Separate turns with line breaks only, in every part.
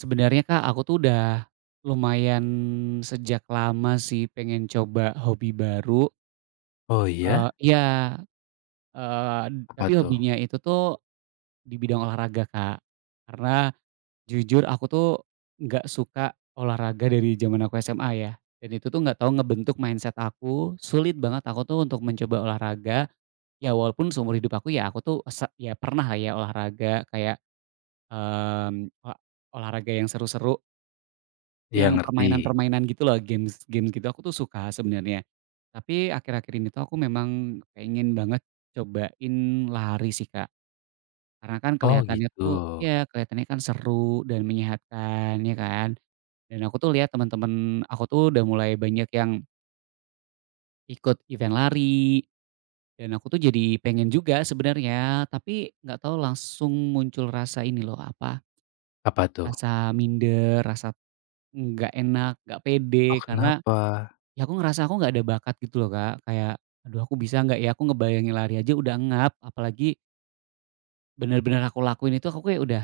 Sebenarnya Kak, aku tuh udah lumayan sejak lama sih pengen coba hobi baru,
Oh iya?
iya, eee,
Apa
tapi
tuh?
hobinya itu tuh di bidang olahraga, Kak. Karena jujur aku tuh nggak suka olahraga dari zaman aku SMA, ya, dan itu tuh nggak tahu ngebentuk mindset aku, sulit banget aku tuh untuk mencoba olahraga. Ya walaupun seumur hidup aku, ya, aku tuh ya pernah lah ya olahraga kayak, mmm, ola olahraga yang seru-seru,
Dia
yang
ngerti?
permainan-permainan gitu loh, games games gitu aku tuh suka sebenarnya. Tapi akhir-akhir ini tuh aku memang pengen banget cobain lari sih, Kak. Karena kan
Oh
kelihatannya
gitu.
tuh, iya, kelihatannya kan seru dan menyehatkan, ya kan. Dan aku tuh lihat teman-teman aku tuh udah mulai banyak yang ikut event lari, dan aku tuh jadi pengen juga sebenarnya, tapi nggak tahu langsung muncul rasa ini loh, apa,
Apa tuh?
rasa minder, rasa nggak enak, nggak
Oh
pede karena.
kenapa?
Ya aku ngerasa aku nggak ada bakat gitu loh Kak, kayak, "Aduh aku bisa nggak ya?" Aku ngebayangin lari aja udah ngap, apalagi bener-bener aku lakuin itu, aku kayak udah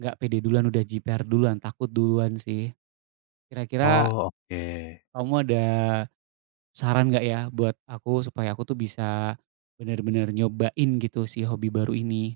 nggak pede duluan, udah jiper duluan, takut duluan sih. Kira-kira
Oh oke.
kamu ada saran nggak ya buat aku supaya aku tuh bisa bener-bener nyobain gitu si hobi baru ini?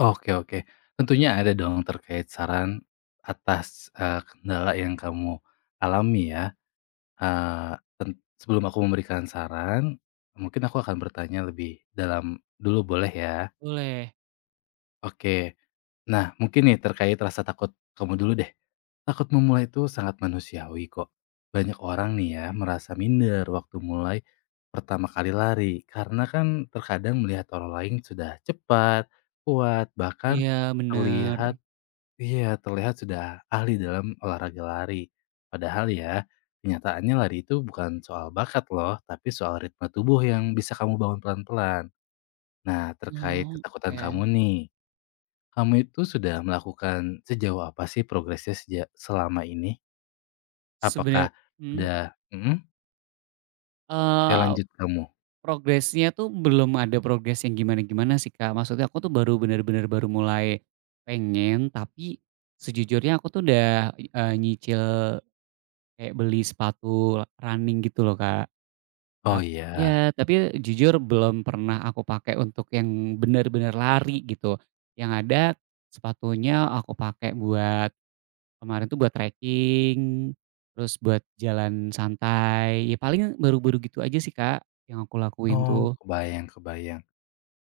Oke, oke. Tentunya ada dong terkait saran atas, kendala yang kamu alami ya, eee, ten sebelum aku memberikan saran, mungkin aku akan bertanya lebih dalam dulu boleh ya?
Boleh.
Oke. Nah, mungkin nih terkait rasa takut kamu dulu deh. Takut memulai itu sangat manusiawi kok. Banyak orang nih ya merasa minder waktu mulai pertama kali lari. Karena kan terkadang melihat orang lain sudah cepat, kuat, bahkan
Iya bener.
terlihat, iya, terlihat sudah ahli dalam olahraga lari. Padahal ya kenyataannya lari itu bukan soal bakat loh, tapi soal ritme tubuh yang bisa kamu bangun pelan-pelan. Nah, terkait
Oh,
ketakutan
oke.
kamu nih, kamu itu sudah melakukan sejauh apa sih progresnya sejak selama ini? Apakah
Sebenar mhm?
udah mhm, ya lanjut kamu?
Progresnya tuh belum ada progres yang gimana-gimana sih, Kak. Maksudnya aku tuh baru bener-bener baru mulai pengen, tapi sejujurnya aku tuh udah, nyicil kayak beli sepatu running gitu loh, Kak.
Oh
Tapi
iya,
ya tapi jujur belum pernah aku pakai untuk yang bener-bener lari gitu. Yang ada sepatunya aku pakai buat kemarin tuh buat trekking, terus buat jalan santai, ya paling baru-baru gitu aja sih, Kak, yang aku lakuin
oh
tuh.
kebayang, kebayang.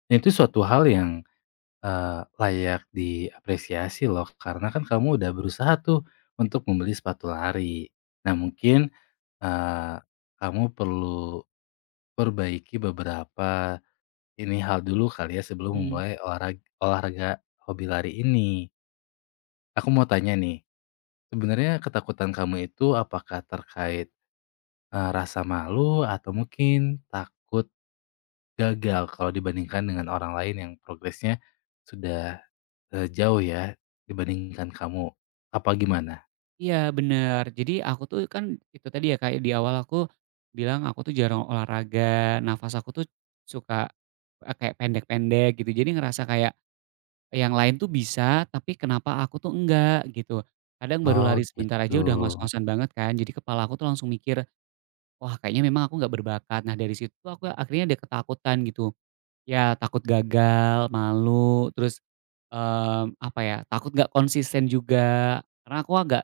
Dan itu suatu hal yang, layak diapresiasi loh karena kan kamu udah berusaha tuh untuk membeli sepatu lari. Nah mungkin, eee, kamu perlu perbaiki beberapa ini hal dulu kali ya sebelum
Mhm.
memulai olahraga hobi lari ini. Aku mau tanya nih, sebenarnya ketakutan kamu itu apakah terkait, rasa malu atau mungkin takut gagal kalau dibandingkan dengan orang lain yang progresnya sudah, jauh ya dibandingkan kamu, apa gimana?
Iya bener. Jadi aku tuh kan itu tadi ya, kayak di awal aku bilang aku tuh jarang olahraga, nafas aku tuh suka, kayak pendek-pendek gitu. Jadi ngerasa kayak yang lain tuh bisa, tapi kenapa aku tuh enggak gitu. Kadang baru
Oh
lari sebentar
gitu.
aja udah ngos-ngosan banget kan, jadi kepala aku tuh langsung mikir, "Wah kayaknya memang aku nggak berbakat." Nah dari situ tuh aku akhirnya ada ketakutan gitu. Ya takut gagal, malu, terus, apa ya, takut nggak konsisten juga. Karena aku agak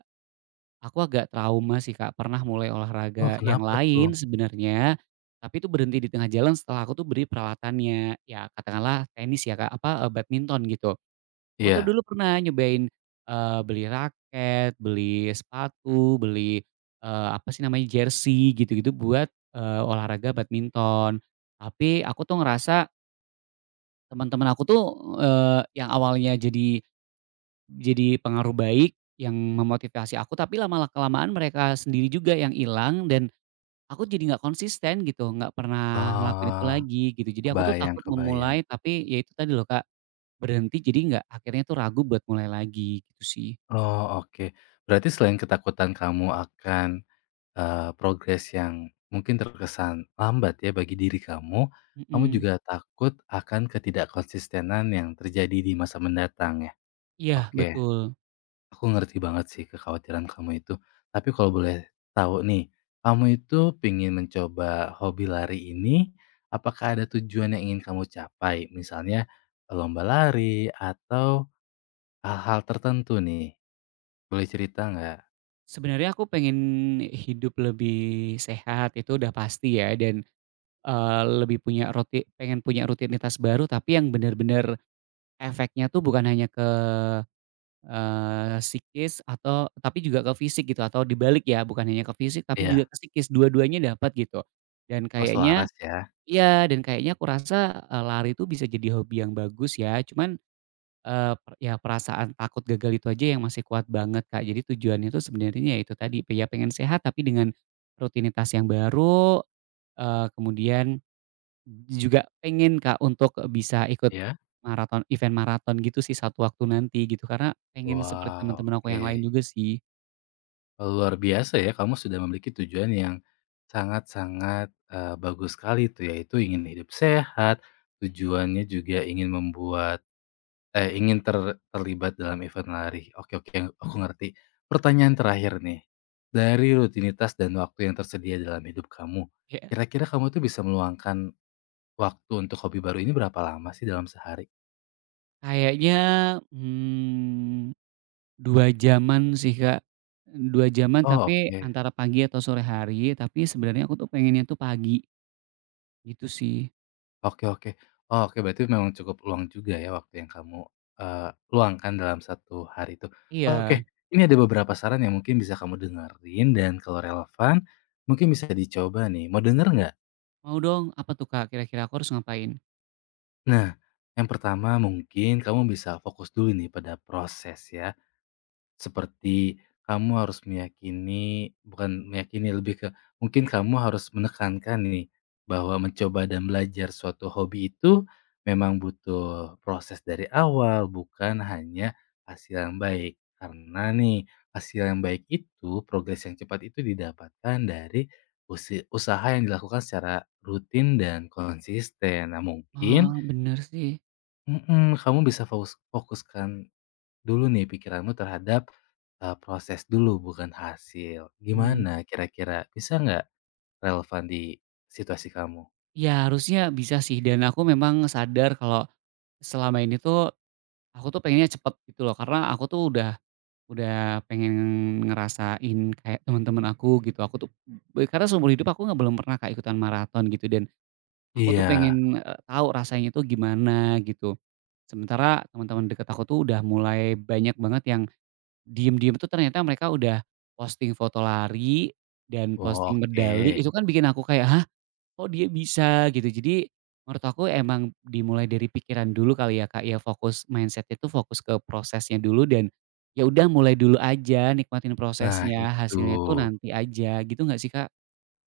Aku agak trauma sih, Kak, pernah mulai
Oh
olahraga yang
kenapa tuh?
lain sebenarnya, tapi itu berhenti di tengah jalan setelah aku tuh beri peralatannya, ya katakanlah tenis ya, Kak, apa, badminton gitu. Aku tuh
Iya.
dulu pernah nyobain, beli raket, beli sepatu, beli, apa sih namanya, jersey gitu-gitu buat, olahraga badminton. Tapi aku tuh ngerasa teman-teman aku tuh, yang awalnya jadi pengaruh baik yang memotivasi aku, tapi lama-kelamaan mereka sendiri juga yang hilang dan aku jadi nggak konsisten gitu, nggak pernah ngelakuin itu
Oh,
lagi gitu. Jadi aku tuh
kebayang,
takut
kebayang.
memulai, tapi ya itu tadi loh Kak, berhenti, jadi nggak, akhirnya tuh ragu buat mulai lagi gitu sih.
Oh oke. Berarti selain ketakutan kamu akan, progres yang mungkin terkesan lambat ya bagi diri kamu, kamu
Mhm.
juga takut akan ketidakkonsistenan yang terjadi di masa mendatang ya.
Iya
Oke,
betul.
aku ngerti banget sih kekhawatiran kamu itu. Tapi kalau boleh tahu nih, kamu itu pengen mencoba hobi lari ini, apakah ada tujuan yang ingin kamu capai? Misalnya lomba lari atau hal-hal tertentu nih? Boleh cerita nggak?
Sebenarnya aku pengen hidup lebih sehat itu udah pasti ya, dan, lebih punya roti, pengen punya rutinitas baru tapi yang benar-benar efeknya tuh bukan hanya ke psikis atau, tapi juga ke fisik gitu, atau dibalik ya, bukan hanya ke fisik tapi
Iya.
juga ke psikis, dua-duanya dapat gitu. Dan
Oh
kayaknya,
selaras ya?
iya, dan kayaknya aku rasa, lari itu bisa jadi hobi yang bagus ya, cuman, eee, per ya perasaan takut gagal itu aja yang masih kuat banget, Kak. Jadi tujuannya itu sebenarnya ya itu tadi, ya pengen sehat tapi dengan rutinitas yang baru, kemudian juga pengen Kak untuk bisa ikut
Iya?
event maraton gitu sih satu waktu nanti gitu, karena pengen seperti
Wow,
teman-teman aku
oke.
yang lain juga sih.
Luar biasa ya, kamu sudah memiliki tujuan yang sangat-sangat, bagus sekali tuh, yaitu ingin hidup sehat, tujuannya juga ingin membuat, eh, ingin terlibat dalam event lari. Oke, oke, aku ngerti. Pertanyaan terakhir nih, dari rutinitas dan waktu yang tersedia dalam hidup kamu,
Kayak
kira-kira kamu tuh bisa meluangkan waktu untuk hobi baru ini berapa lama sih dalam sehari?
kayaknya, mmm, 2 jaman sih Kak, 2 jaman
Oh,
tapi
oke.
antara pagi atau sore hari, tapi sebenarnya aku tuh pengennya tuh pagi, gitu sih.
Oke, oke. Oh, oke, berarti memang cukup luang juga ya waktu yang kamu, luangkan dalam satu hari itu.
Iya,
Oke, ini ada beberapa saran yang mungkin bisa kamu dengerin dan kalau relevan mungkin bisa dicoba nih, mau denger nggak?
mau dong. Apa tuh Kak kira-kira aku harus ngapain?
Nah, yang pertama mungkin kamu bisa fokus dulu nih pada proses ya. Seperti kamu harus meyakini, bukan meyakini, lebih ke mungkin kamu harus menekankan nih, bahwa mencoba dan belajar suatu hobi itu memang butuh proses dari awal, bukan hanya hasil yang baik. Karena nih, hasil yang baik itu, progres yang cepat itu didapatkan dari usaha yang dilakukan secara rutin dan konsisten. Nah mungkin
Oh, bener sih.
mhm, kamu bisa fokuskan dulu nih pikiranmu terhadap, proses dulu bukan hasil.
Mmm,
Gimana kira-kira, bisa nggak relevan di situasi kamu?
iya harusnya bisa sih, dan aku memang sadar kalau selama ini tuh aku tuh pengennya cepet gitu loh, karena aku tuh udah pengen ngerasain kayak teman-teman aku gitu. Aku tuh karena seumur hidup aku nggak, belum pernah Kak, ikutan maraton gitu, dan aku tuh
Iya.
pengen, tahu rasanya tuh gimana gitu. Sementara teman-teman deket aku tuh udah mulai banyak banget yang diem-diem tuh ternyata mereka udah posting foto lari dan
Oh,
posting
oke.
medali, itu kan bikin aku kayak, "Hah? Oh dia bisa gitu." Jadi menurut aku emang dimulai dari pikiran dulu kali ya Kak, ya fokus mindset-nya itu fokus ke prosesnya dulu, dan ya udah mulai dulu aja, nikmatin
Nah
prosesnya,
itu.
hasilnya tuh nanti aja gitu, nggak sih Kak?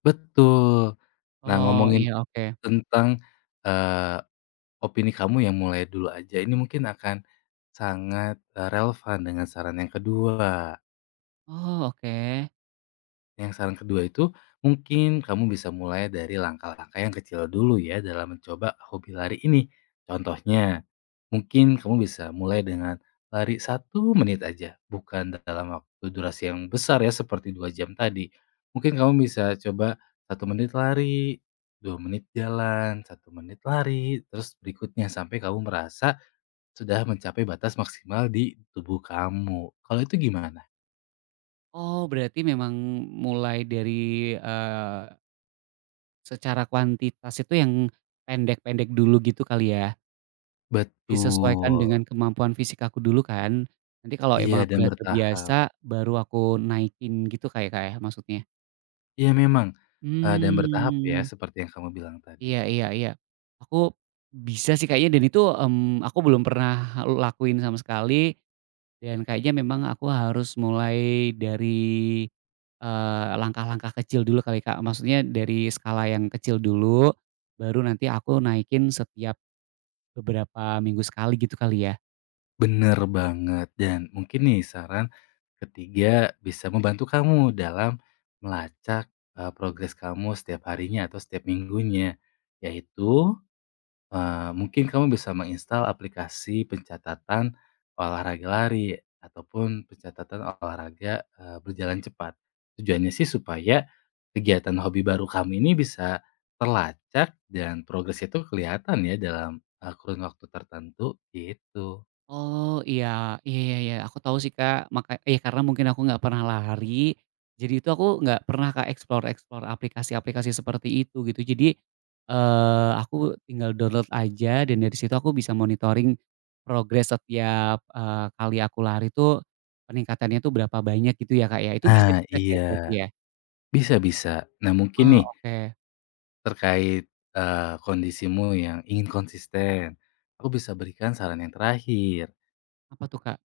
Betul. Nah
Oh
ngomongin
iya oke.
tentang, eee, opini kamu yang mulai dulu aja ini mungkin akan sangat, relevan dengan saran yang kedua.
Oh oke.
Yang saran kedua itu, mungkin kamu bisa mulai dari langkah-langkah yang kecil dulu ya dalam mencoba hobi lari ini. Contohnya, mungkin kamu bisa mulai dengan lari satu menit aja, bukan dalam waktu durasi yang besar ya seperti dua jam tadi. Mungkin kamu bisa coba satu menit lari, dua menit jalan, satu menit lari, terus berikutnya sampai kamu merasa sudah mencapai batas maksimal di tubuh kamu. Kalau itu gimana?
Oh berarti memang mulai dari, eee, secara kuantitas itu yang pendek-pendek dulu gitu kali ya? Disesuaikan
Betul.
dengan kemampuan fisik aku dulu kan, nanti kalau
Iya
emang aku
dan
udah
bertahap.
terbiasa, baru aku naikin gitu, kayak ya Kak, ya maksudnya?
Iya memang, dan bertahap ya
Mmm,
seperti yang kamu bilang tadi.
iya, iya, iya. Aku bisa sih kayaknya, dan itu, aku belum pernah lakuin sama sekali, dan kayaknya memang aku harus mulai dari, langkah-langkah kecil dulu kali Kak, maksudnya dari skala yang kecil dulu, baru nanti aku naikin setiap beberapa minggu sekali gitu kali ya?
Bener banget dan mungkin nih saran ketiga bisa membantu kamu dalam melacak, progres kamu setiap harinya atau setiap minggunya, yaitu, mungkin kamu bisa menginstal aplikasi pencatatan olahraga lari ataupun pencatatan olahraga, berjalan cepat. Tujuannya sih supaya kegiatan hobi baru kamu ini bisa terlacak dan progresnya itu kelihatan ya dalam, kurun waktu tertentu, gitu.
Oh, iya, iya, iya, iya, aku tahu sih, Kak, maka iya karena mungkin aku nggak pernah lari, jadi itu aku nggak pernah, Kak, explore-explore aplikasi-aplikasi seperti itu gitu. Jadi, aku tinggal download aja, dan dari situ aku bisa monitoring progres setiap, kali aku lari tuh peningkatannya tuh berapa banyak gitu ya, Kak, ya? Itu bisa
Nah
di-track ya
iya,
berarti ya?
bisa, bisa. Nah mungkin
Ah
nih
oke.
terkait, kondisimu yang ingin konsisten, aku bisa berikan saran yang terakhir.
Apa tuh, Kak?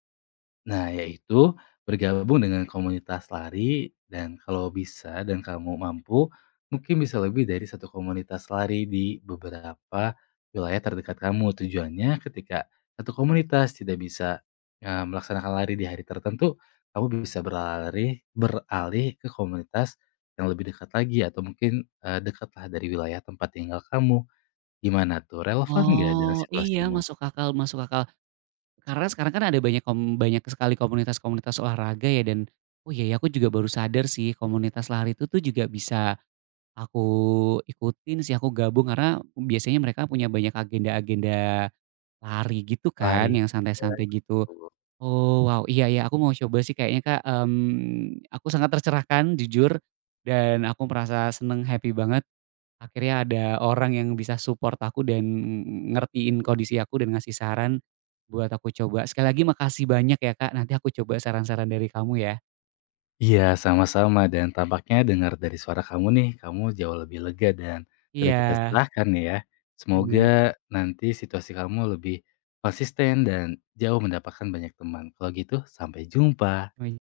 Nah, yaitu bergabung dengan komunitas lari dan kalau bisa dan kamu mampu, mungkin bisa lebih dari satu komunitas lari di beberapa wilayah terdekat kamu. Tujuannya ketika satu komunitas tidak bisa, eh, melaksanakan lari di hari tertentu, kamu bisa beralih ke komunitas yang lebih dekat lagi atau mungkin eh, dekatlah dari wilayah tempat tinggal kamu. Gimana tuh? Relevan nggak dengan
Oh, iya
situasimu?
masuk akal, masuk akal. Karena sekarang kan ada banyak, banyak sekali komunitas-komunitas olahraga ya, dan, oh iya ya, aku juga baru sadar sih komunitas lari itu tuh juga bisa aku ikutin sih, aku gabung karena biasanya mereka punya banyak agenda-agenda lari gitu kan
Lari.
yang
Ya,
santai-santai gitu.
betul.
Oh wow, iya ya aku mau coba sih kayaknya Kak, aku sangat tercerahkan jujur, dan aku merasa seneng, happy banget. Akhirnya ada orang yang bisa support aku dan ngertiin kondisi aku dan ngasih saran buat aku coba. Sekali lagi makasih banyak ya Kak, nanti aku coba saran-saran dari kamu ya.
Iya, sama-sama dan tampaknya dengar dari suara kamu nih, kamu jauh lebih lega dan sedikit
Iya,
tercerahkan nih ya. Semoga
bener.
nanti situasi kamu lebih konsisten dan jauh mendapatkan banyak teman. Kalau gitu, sampai jumpa.
Sampai